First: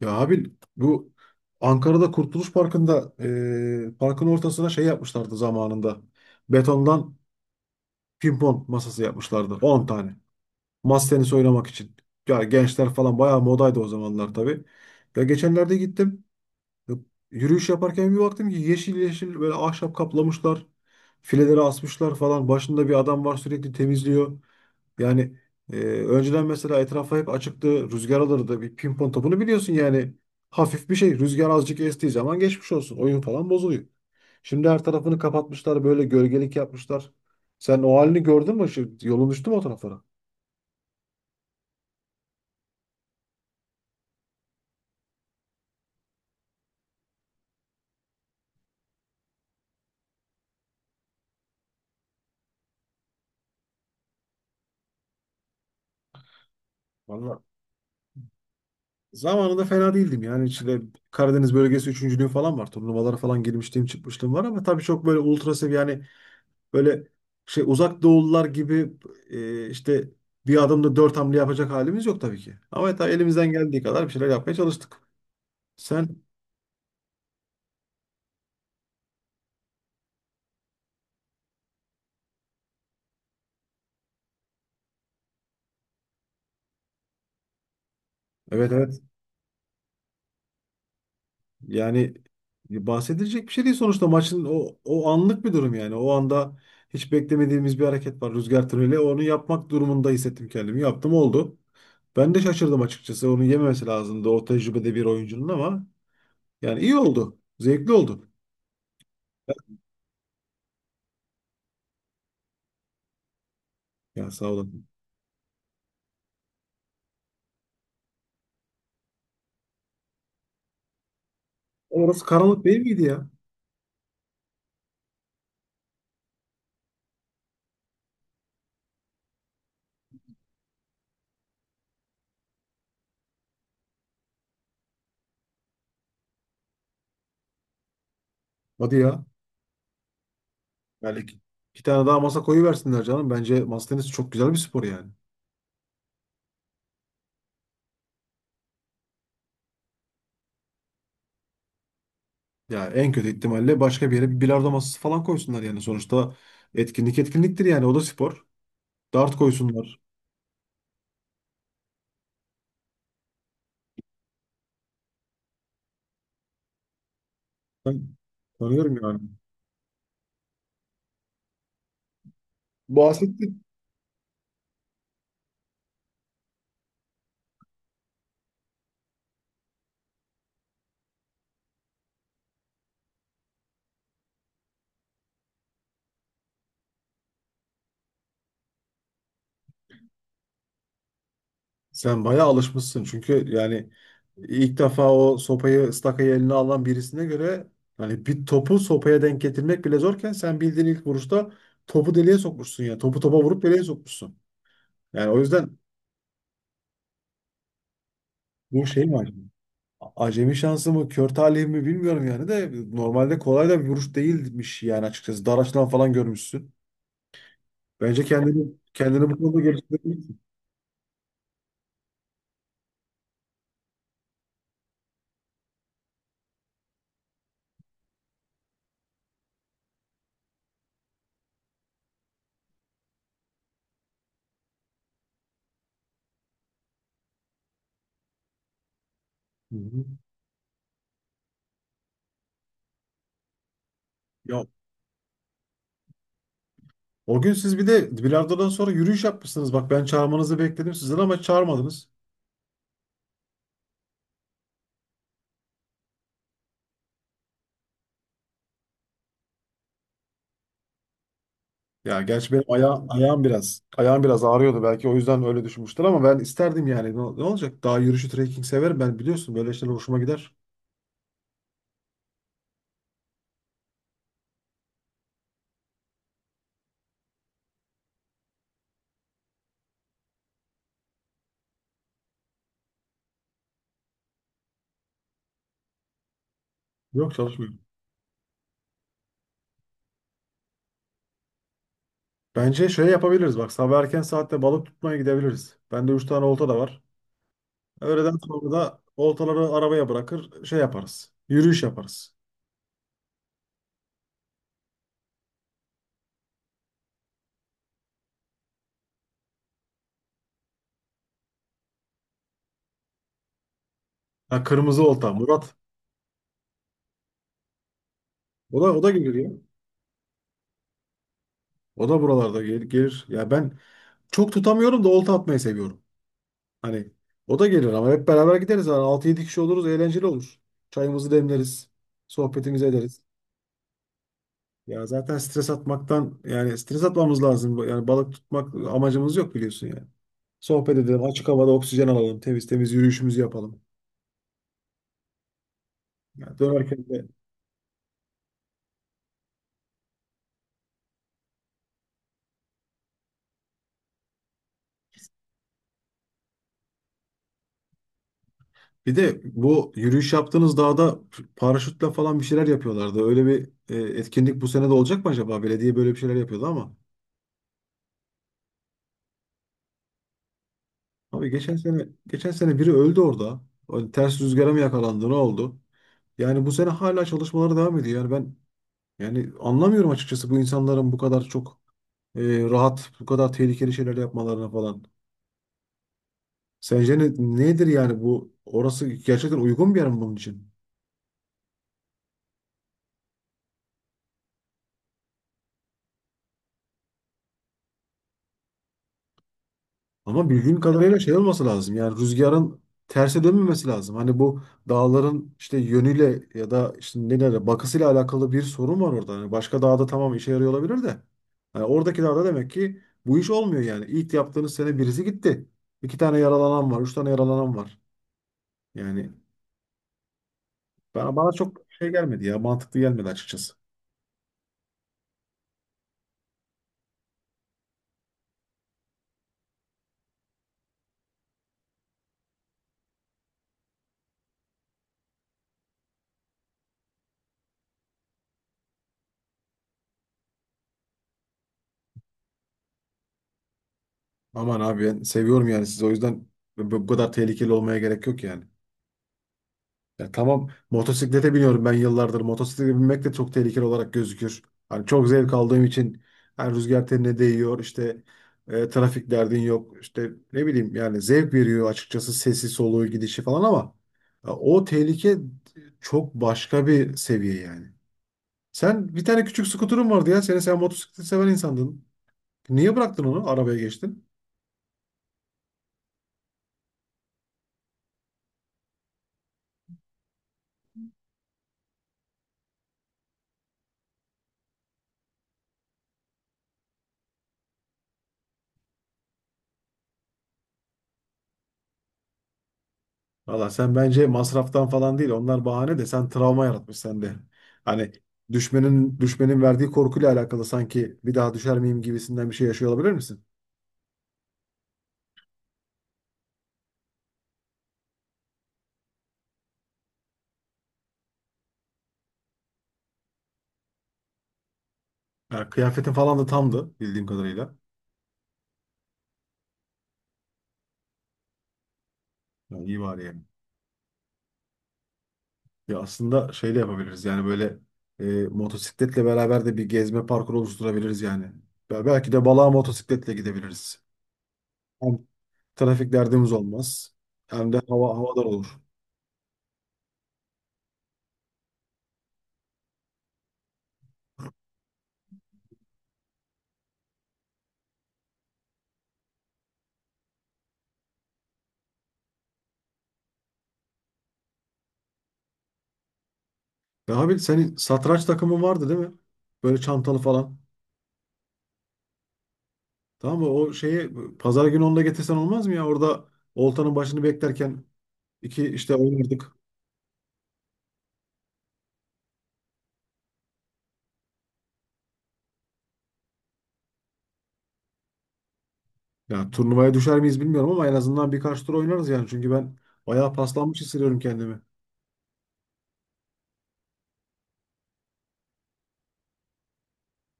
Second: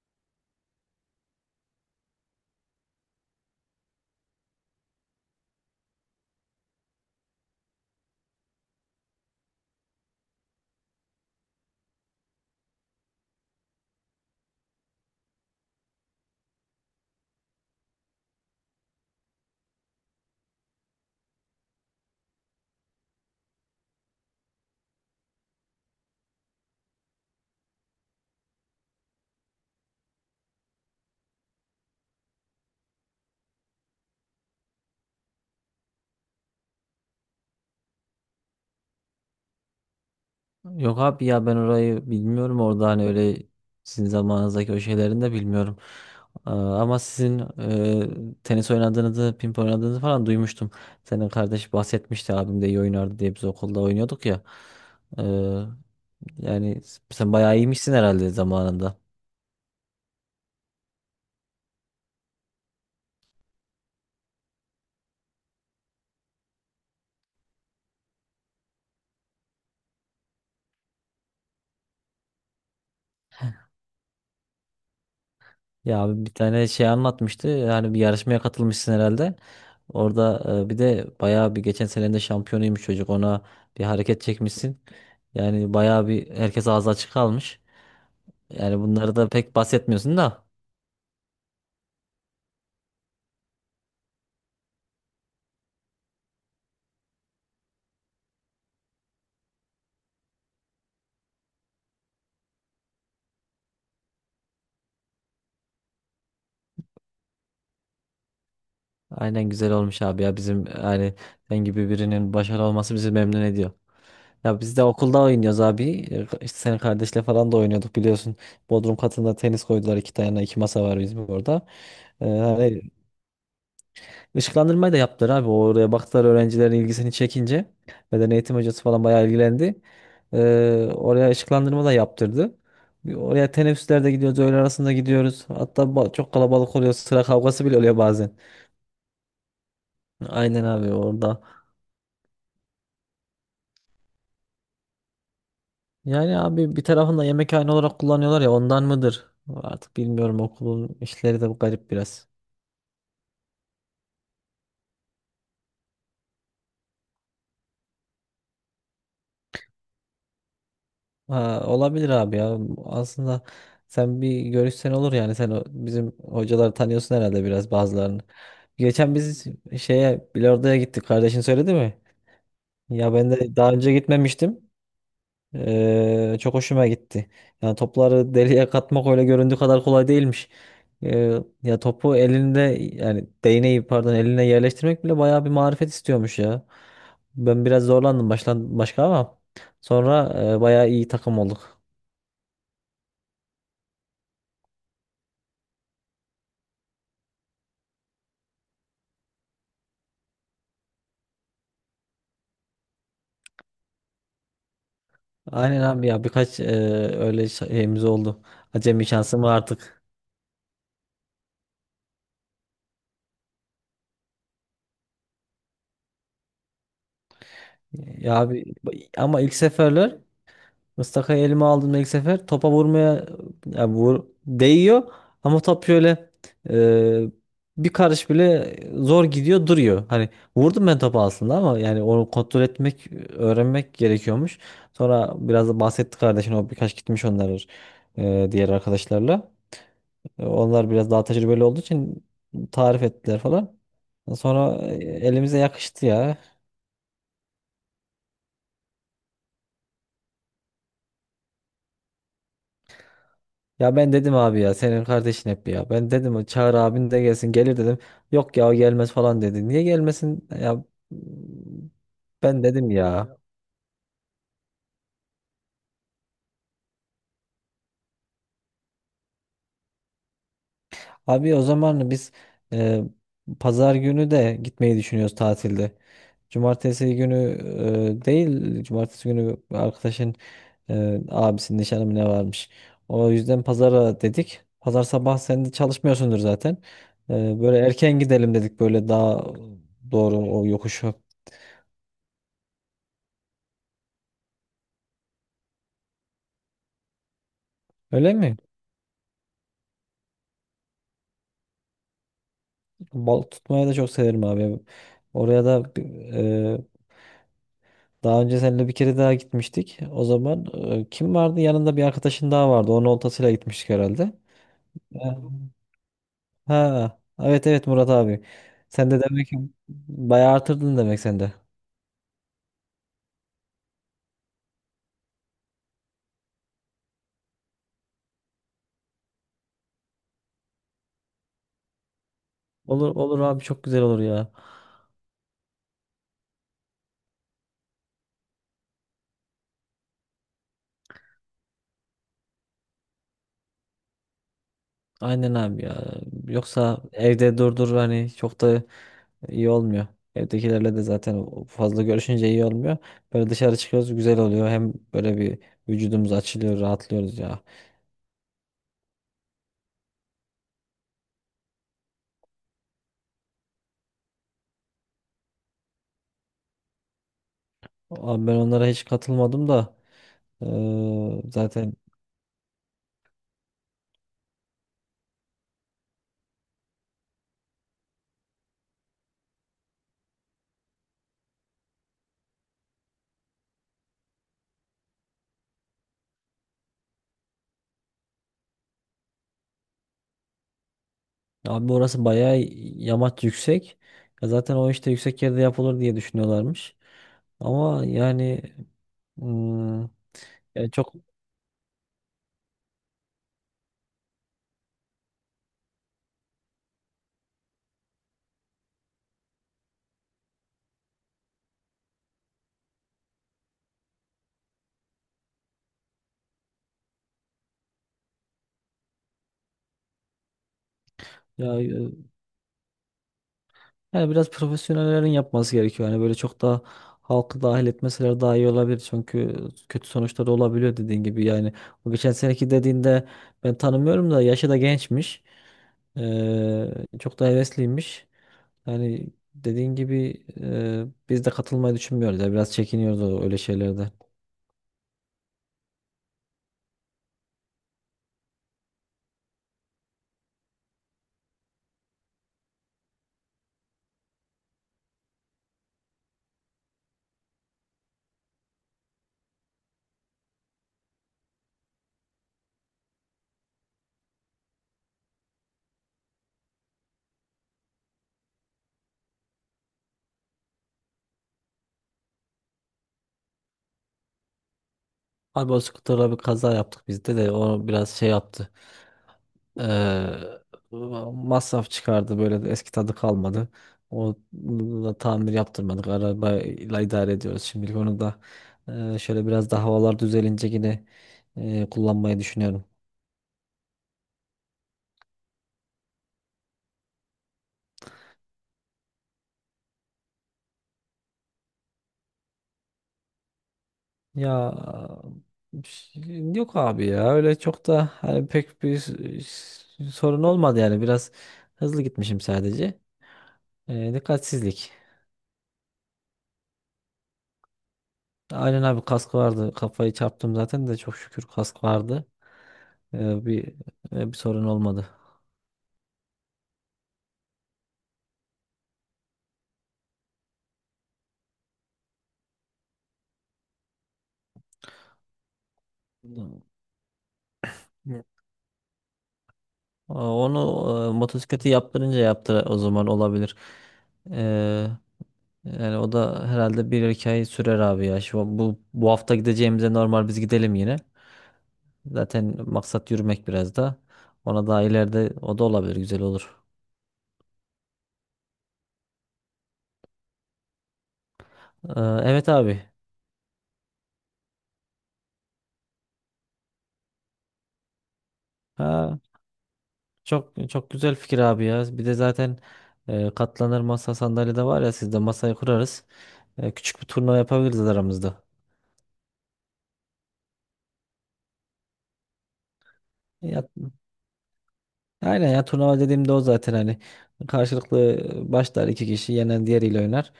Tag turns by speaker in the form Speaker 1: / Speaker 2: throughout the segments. Speaker 1: Ya abi bu Ankara'da Kurtuluş Parkı'nda parkın ortasına şey yapmışlardı zamanında. Betondan pimpon masası yapmışlardı. 10 tane. Masa tenisi oynamak için. Ya gençler falan bayağı modaydı o zamanlar tabii. Ya geçenlerde gittim. Yürüyüş yaparken bir baktım ki yeşil yeşil böyle ahşap kaplamışlar. Fileleri asmışlar falan. Başında bir adam var, sürekli temizliyor. Yani önceden mesela etrafa hep açıktı. Rüzgar alırdı. Bir pimpon topunu biliyorsun yani. Hafif bir şey. Rüzgar azıcık estiği zaman geçmiş olsun. Oyun falan bozuluyor. Şimdi her tarafını kapatmışlar. Böyle gölgelik yapmışlar. Sen o halini gördün mü? Şu, yolun düştü mü o taraflara?
Speaker 2: Yok abi ya ben orayı bilmiyorum. Orada hani öyle sizin zamanınızdaki o şeylerini de bilmiyorum. Aa, ama sizin tenis oynadığınızı, ping pong oynadığınızı falan duymuştum. Senin kardeş bahsetmişti, abim de iyi oynardı diye biz okulda oynuyorduk ya. Ee, Yani sen
Speaker 1: Valla
Speaker 2: bayağı iyiymişsin herhalde zamanında.
Speaker 1: zamanında fena değildim yani, içinde Karadeniz bölgesi üçüncülüğü falan var. Turnuvalara falan girmişliğim çıkmışlığım var, ama tabii çok böyle ultra seviye yani, böyle şey, uzak doğullar gibi, işte bir adımda dört hamle yapacak halimiz yok tabii ki. Ama tabii elimizden geldiği kadar bir şeyler yapmaya çalıştık.
Speaker 2: Ya
Speaker 1: Sen
Speaker 2: abi, bir tane şey anlatmıştı. Yani bir yarışmaya katılmışsın herhalde. Orada bir de bayağı bir geçen sene de şampiyonuymuş çocuk. Ona bir hareket çekmişsin. Yani bayağı bir herkes ağzı açık kalmış.
Speaker 1: evet,
Speaker 2: Yani
Speaker 1: evet.
Speaker 2: bunları da pek bahsetmiyorsun da.
Speaker 1: Yani bahsedilecek bir şey değil sonuçta, maçın o anlık bir durum yani. O anda hiç beklemediğimiz bir hareket var, rüzgar tüneli. Onu yapmak durumunda hissettim kendimi. Yaptım, oldu. Ben de şaşırdım açıkçası. Onu yememesi lazımdı o tecrübede bir oyuncunun, ama yani iyi oldu. Zevkli oldu.
Speaker 2: Aynen, güzel olmuş abi ya, bizim yani sen gibi birinin başarılı olması bizi memnun ediyor.
Speaker 1: Ya sağ
Speaker 2: Ya biz de
Speaker 1: olun.
Speaker 2: okulda oynuyoruz abi. İşte senin kardeşle falan da oynuyorduk biliyorsun. Bodrum katında tenis koydular, iki tane iki masa var bizim orada.
Speaker 1: Orası
Speaker 2: E,
Speaker 1: karanlık değil
Speaker 2: hani
Speaker 1: miydi ya?
Speaker 2: Işıklandırmayı da yaptılar abi. Oraya baktılar öğrencilerin ilgisini çekince. Beden eğitim hocası falan bayağı ilgilendi. Oraya ışıklandırma da yaptırdı. Oraya teneffüslerde gidiyoruz, öğle arasında gidiyoruz. Hatta çok kalabalık oluyor, sıra kavgası bile oluyor bazen.
Speaker 1: Hadi ya.
Speaker 2: Aynen abi,
Speaker 1: Yani iki,
Speaker 2: orada.
Speaker 1: iki tane daha masa koyuversinler canım. Bence masa tenisi çok güzel bir spor yani.
Speaker 2: Yani abi, bir tarafında yemekhane olarak kullanıyorlar ya, ondan mıdır? Artık bilmiyorum, okulun işleri de garip biraz.
Speaker 1: Ya en kötü ihtimalle başka bir yere bir bilardo masası falan koysunlar yani. Sonuçta etkinlik etkinliktir yani. O da spor. Dart koysunlar.
Speaker 2: Ha, olabilir abi ya. Aslında sen bir görüşsen olur yani. Sen bizim hocaları tanıyorsun herhalde biraz,
Speaker 1: Ben
Speaker 2: bazılarını.
Speaker 1: tanıyorum
Speaker 2: Geçen
Speaker 1: yani.
Speaker 2: biz şeye, bilardoya gittik. Kardeşin söyledi mi? Ya ben
Speaker 1: Bahsetti.
Speaker 2: de daha önce gitmemiştim. Çok hoşuma gitti. Yani topları deliğe katmak öyle göründüğü kadar kolay değilmiş. Ya topu elinde, yani değneği pardon, eline yerleştirmek bile bayağı bir marifet istiyormuş ya. Ben biraz zorlandım başka, ama sonra bayağı iyi takım olduk.
Speaker 1: Sen bayağı alışmışsın. Çünkü yani ilk defa o sopayı, stakayı eline alan birisine göre, hani bir topu sopaya denk getirmek bile zorken sen bildiğin ilk vuruşta topu deliğe sokmuşsun ya. Topu topa vurup deliğe sokmuşsun. Yani o yüzden
Speaker 2: Aynen abi ya, birkaç öyle şeyimiz oldu.
Speaker 1: bu şey
Speaker 2: Acemi
Speaker 1: mi acaba?
Speaker 2: şansım var artık.
Speaker 1: Acemi şansı mı, kör talih mi bilmiyorum yani, de normalde kolay da bir vuruş değilmiş yani açıkçası. Dar açıdan falan görmüşsün. Bence
Speaker 2: Ya abi,
Speaker 1: kendini bu
Speaker 2: ama ilk
Speaker 1: konuda
Speaker 2: seferler
Speaker 1: geliştirebilirsin.
Speaker 2: Mıstaka'yı elime aldığımda ilk sefer topa vurmaya, ya vur, değiyor ama top şöyle e, bir karış bile zor gidiyor, duruyor. Hani vurdum ben topu aslında, ama yani onu kontrol etmek, öğrenmek gerekiyormuş. Sonra biraz da bahsetti kardeşin, o birkaç gitmiş onlar diğer arkadaşlarla.
Speaker 1: Hı hı.
Speaker 2: Onlar biraz daha tecrübeli olduğu için tarif ettiler falan.
Speaker 1: Ya,
Speaker 2: Sonra elimize yakıştı ya.
Speaker 1: O gün siz bir de bilardodan sonra yürüyüş yapmışsınız. Bak ben çağırmanızı bekledim sizden, ama çağırmadınız.
Speaker 2: Ya ben dedim abi ya, senin kardeşin hep ya. Ben dedim çağır abin de gelsin, gelir dedim. Yok ya, o gelmez falan dedi. Niye gelmesin? Ya
Speaker 1: Ya gerçi
Speaker 2: ben
Speaker 1: benim
Speaker 2: dedim ya.
Speaker 1: ayağım biraz ağrıyordu, belki o yüzden öyle düşünmüştür ama ben isterdim yani. Ne olacak? Daha yürüyüşü, trekking severim ben, biliyorsun böyle şeyler hoşuma gider.
Speaker 2: Abi o zaman biz e, pazar günü de gitmeyi düşünüyoruz tatilde. Cumartesi günü değil, cumartesi günü arkadaşın abisinin nişanı mı ne varmış. O yüzden pazara dedik. Pazar sabah sen de çalışmıyorsundur zaten.
Speaker 1: Yok,
Speaker 2: Böyle
Speaker 1: çalışmıyorum.
Speaker 2: erken gidelim dedik, böyle daha doğru o yokuşu.
Speaker 1: Bence şöyle yapabiliriz bak, sabah erken saatte balık tutmaya gidebiliriz. Bende 3 tane olta da var.
Speaker 2: Öyle
Speaker 1: Öğleden
Speaker 2: mi?
Speaker 1: sonra da oltaları arabaya bırakır, şey yaparız. Yürüyüş yaparız.
Speaker 2: Balık tutmayı da çok severim abi. Oraya da daha önce seninle bir kere daha gitmiştik. O zaman kim vardı? Yanında bir arkadaşın daha vardı. Onun oltasıyla gitmiştik herhalde.
Speaker 1: Ha, kırmızı olta
Speaker 2: Ha,
Speaker 1: Murat.
Speaker 2: ha, evet, evet, Murat abi.
Speaker 1: O da
Speaker 2: Sen de
Speaker 1: gelir
Speaker 2: demek
Speaker 1: ya.
Speaker 2: ki bayağı artırdın demek sen de.
Speaker 1: O da buralarda gelir, gelir. Ya ben çok tutamıyorum da, olta atmayı seviyorum. Hani o da gelir, ama hep beraber gideriz. Yani altı yedi kişi oluruz, eğlenceli olur. Çayımızı demleriz. Sohbetimizi
Speaker 2: Olur
Speaker 1: ederiz.
Speaker 2: olur abi, çok güzel olur ya.
Speaker 1: Ya zaten stres atmaktan, yani stres atmamız lazım. Yani balık tutmak amacımız yok, biliyorsun yani. Sohbet edelim, açık havada oksijen alalım, temiz temiz yürüyüşümüzü yapalım.
Speaker 2: Aynen abi ya.
Speaker 1: Yani
Speaker 2: Yoksa
Speaker 1: dönerken de,
Speaker 2: evde durdur, hani çok da iyi olmuyor. Evdekilerle de zaten fazla görüşünce iyi olmuyor. Böyle dışarı çıkıyoruz, güzel oluyor. Hem böyle bir vücudumuz açılıyor, rahatlıyoruz ya.
Speaker 1: bir de bu yürüyüş yaptığınız dağda paraşütle falan bir şeyler yapıyorlardı. Öyle bir etkinlik bu sene de olacak mı acaba? Belediye böyle bir şeyler yapıyordu ama.
Speaker 2: Abi ben onlara hiç katılmadım da
Speaker 1: Abi
Speaker 2: zaten.
Speaker 1: geçen sene biri öldü orada. O ters rüzgara mı yakalandı, ne oldu? Yani bu sene hala çalışmaları devam ediyor. Yani ben yani anlamıyorum açıkçası, bu insanların bu kadar çok e, rahat, bu kadar tehlikeli şeyler yapmalarına falan. Sence nedir yani bu? Orası gerçekten uygun bir yer mi bunun için?
Speaker 2: Abi orası bayağı yamaç yüksek. Ya zaten o işte yüksek yerde yapılır diye düşünüyorlarmış. Ama yani, Hmm,
Speaker 1: Ama bildiğim
Speaker 2: yani çok
Speaker 1: kadarıyla şey olması lazım. Yani rüzgarın terse dönmemesi lazım. Hani bu dağların işte yönüyle, ya da işte nelerle bakısıyla alakalı bir sorun var orada. Hani başka dağda tamam işe yarıyor olabilir de. Yani oradaki dağda demek ki bu iş olmuyor yani. İlk yaptığınız sene birisi gitti. İki tane yaralanan var, üç tane yaralanan var. Yani bana
Speaker 2: ya,
Speaker 1: çok şey gelmedi ya, mantıklı gelmedi açıkçası.
Speaker 2: yani biraz profesyonellerin yapması gerekiyor. Yani böyle çok da halkı dahil etmeseler daha iyi olabilir. Çünkü kötü sonuçları olabiliyor, dediğin gibi. Yani o geçen seneki dediğinde, ben tanımıyorum da yaşı da gençmiş. Ee, Çok da hevesliymiş. Yani dediğin gibi biz de katılmayı düşünmüyoruz. Ya biraz çekiniyoruz öyle şeylerde.
Speaker 1: Aman abi, ben seviyorum yani sizi, o yüzden bu kadar tehlikeli olmaya gerek yok yani. Ya tamam, motosiklete biniyorum ben yıllardır. Motosiklete binmek de çok tehlikeli olarak gözükür. Hani çok zevk aldığım için yani, rüzgar tenine değiyor işte, trafik derdin yok, işte ne bileyim yani, zevk veriyor açıkçası, sesi soluğu gidişi falan, ama o tehlike çok başka bir seviye yani. Sen bir tane küçük skuterun vardı ya senin, sen motosikleti seven insandın. Niye bıraktın onu, arabaya geçtin?
Speaker 2: Abi o skuterla bir kaza yaptık, bizde de o biraz şey yaptı. Ee, Masraf çıkardı, böyle de eski tadı kalmadı. O da tamir yaptırmadık. Arabayla idare ediyoruz şimdilik, onu da. Şöyle biraz daha havalar düzelince yine kullanmayı düşünüyorum.
Speaker 1: Valla sen bence masraftan falan değil. Onlar bahane, de sen travma yaratmış sende. Hani düşmenin verdiği korkuyla alakalı, sanki bir daha düşer miyim gibisinden bir şey yaşıyor olabilir misin?
Speaker 2: Ya yok abi ya, öyle çok da hani pek bir sorun olmadı, yani biraz hızlı gitmişim sadece. Dikkatsizlik.
Speaker 1: Ya, kıyafetin falan da tamdı bildiğim kadarıyla.
Speaker 2: Aynen abi, kask vardı, kafayı çarptım zaten de, çok şükür kask vardı.
Speaker 1: Yani iyi bari yani.
Speaker 2: Ee, bir bir sorun olmadı.
Speaker 1: Ya aslında şey de yapabiliriz yani, böyle e, motosikletle beraber de bir gezme parkuru oluşturabiliriz yani. Belki de balığa motosikletle gidebiliriz. Hem trafik derdimiz olmaz, hem de hava
Speaker 2: Evet.
Speaker 1: havadar olur.
Speaker 2: Aa, onu motosikleti yaptırınca, yaptı o zaman olabilir. Ee, Yani o da herhalde bir iki ay sürer abi ya. Şu, bu bu hafta gideceğimize normal biz gidelim yine. Zaten maksat yürümek biraz da. Ona daha ileride o da olabilir, güzel olur.
Speaker 1: Ya abi, senin satranç takımın vardı değil mi? Böyle çantalı falan.
Speaker 2: Evet abi.
Speaker 1: Tamam mı? O şeyi pazar günü onu da getirsen olmaz mı ya? Orada oltanın başını beklerken iki işte
Speaker 2: Ha,
Speaker 1: oynardık.
Speaker 2: çok çok güzel fikir abi ya. Bir de zaten katlanır masa sandalye de var ya sizde, masayı kurarız. Küçük bir turnuva yapabiliriz aramızda.
Speaker 1: Ya turnuvaya düşer miyiz bilmiyorum, ama en azından birkaç tur oynarız yani. Çünkü ben bayağı
Speaker 2: Ya,
Speaker 1: paslanmış hissediyorum kendimi.
Speaker 2: aynen ya, turnuva dediğimde o zaten hani karşılıklı başlar, iki kişi, yenen diğeriyle oynar.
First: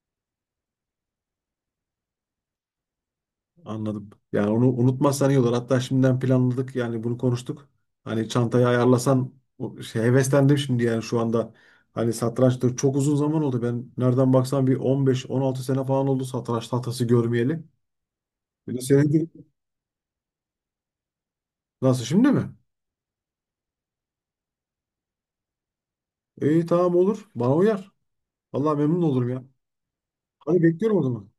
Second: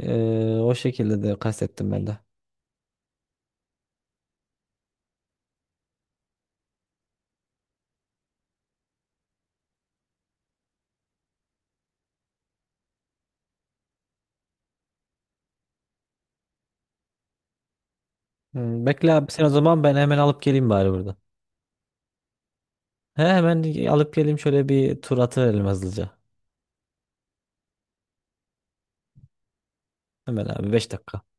Speaker 2: O şekilde de kastettim ben de.
Speaker 1: Anladım. Yani onu unutmazsan iyi olur. Hatta şimdiden planladık yani, bunu konuştuk. Hani çantayı ayarlasan o şey, heveslendim şimdi yani şu anda. Hani satrançta çok uzun zaman oldu. Ben nereden baksan bir 15-16 sene falan oldu satranç tahtası görmeyeli. Bir de
Speaker 2: Bekle
Speaker 1: senin
Speaker 2: abi sen o zaman, ben hemen alıp geleyim bari burada.
Speaker 1: nasıl, şimdi mi?
Speaker 2: He, hemen alıp geleyim, şöyle bir tur atıverelim hızlıca.
Speaker 1: İyi, tamam, olur. Bana uyar. Vallahi memnun olurum ya.
Speaker 2: Hemen
Speaker 1: Hadi,
Speaker 2: abi, 5
Speaker 1: bekliyorum o
Speaker 2: dakika.
Speaker 1: zaman.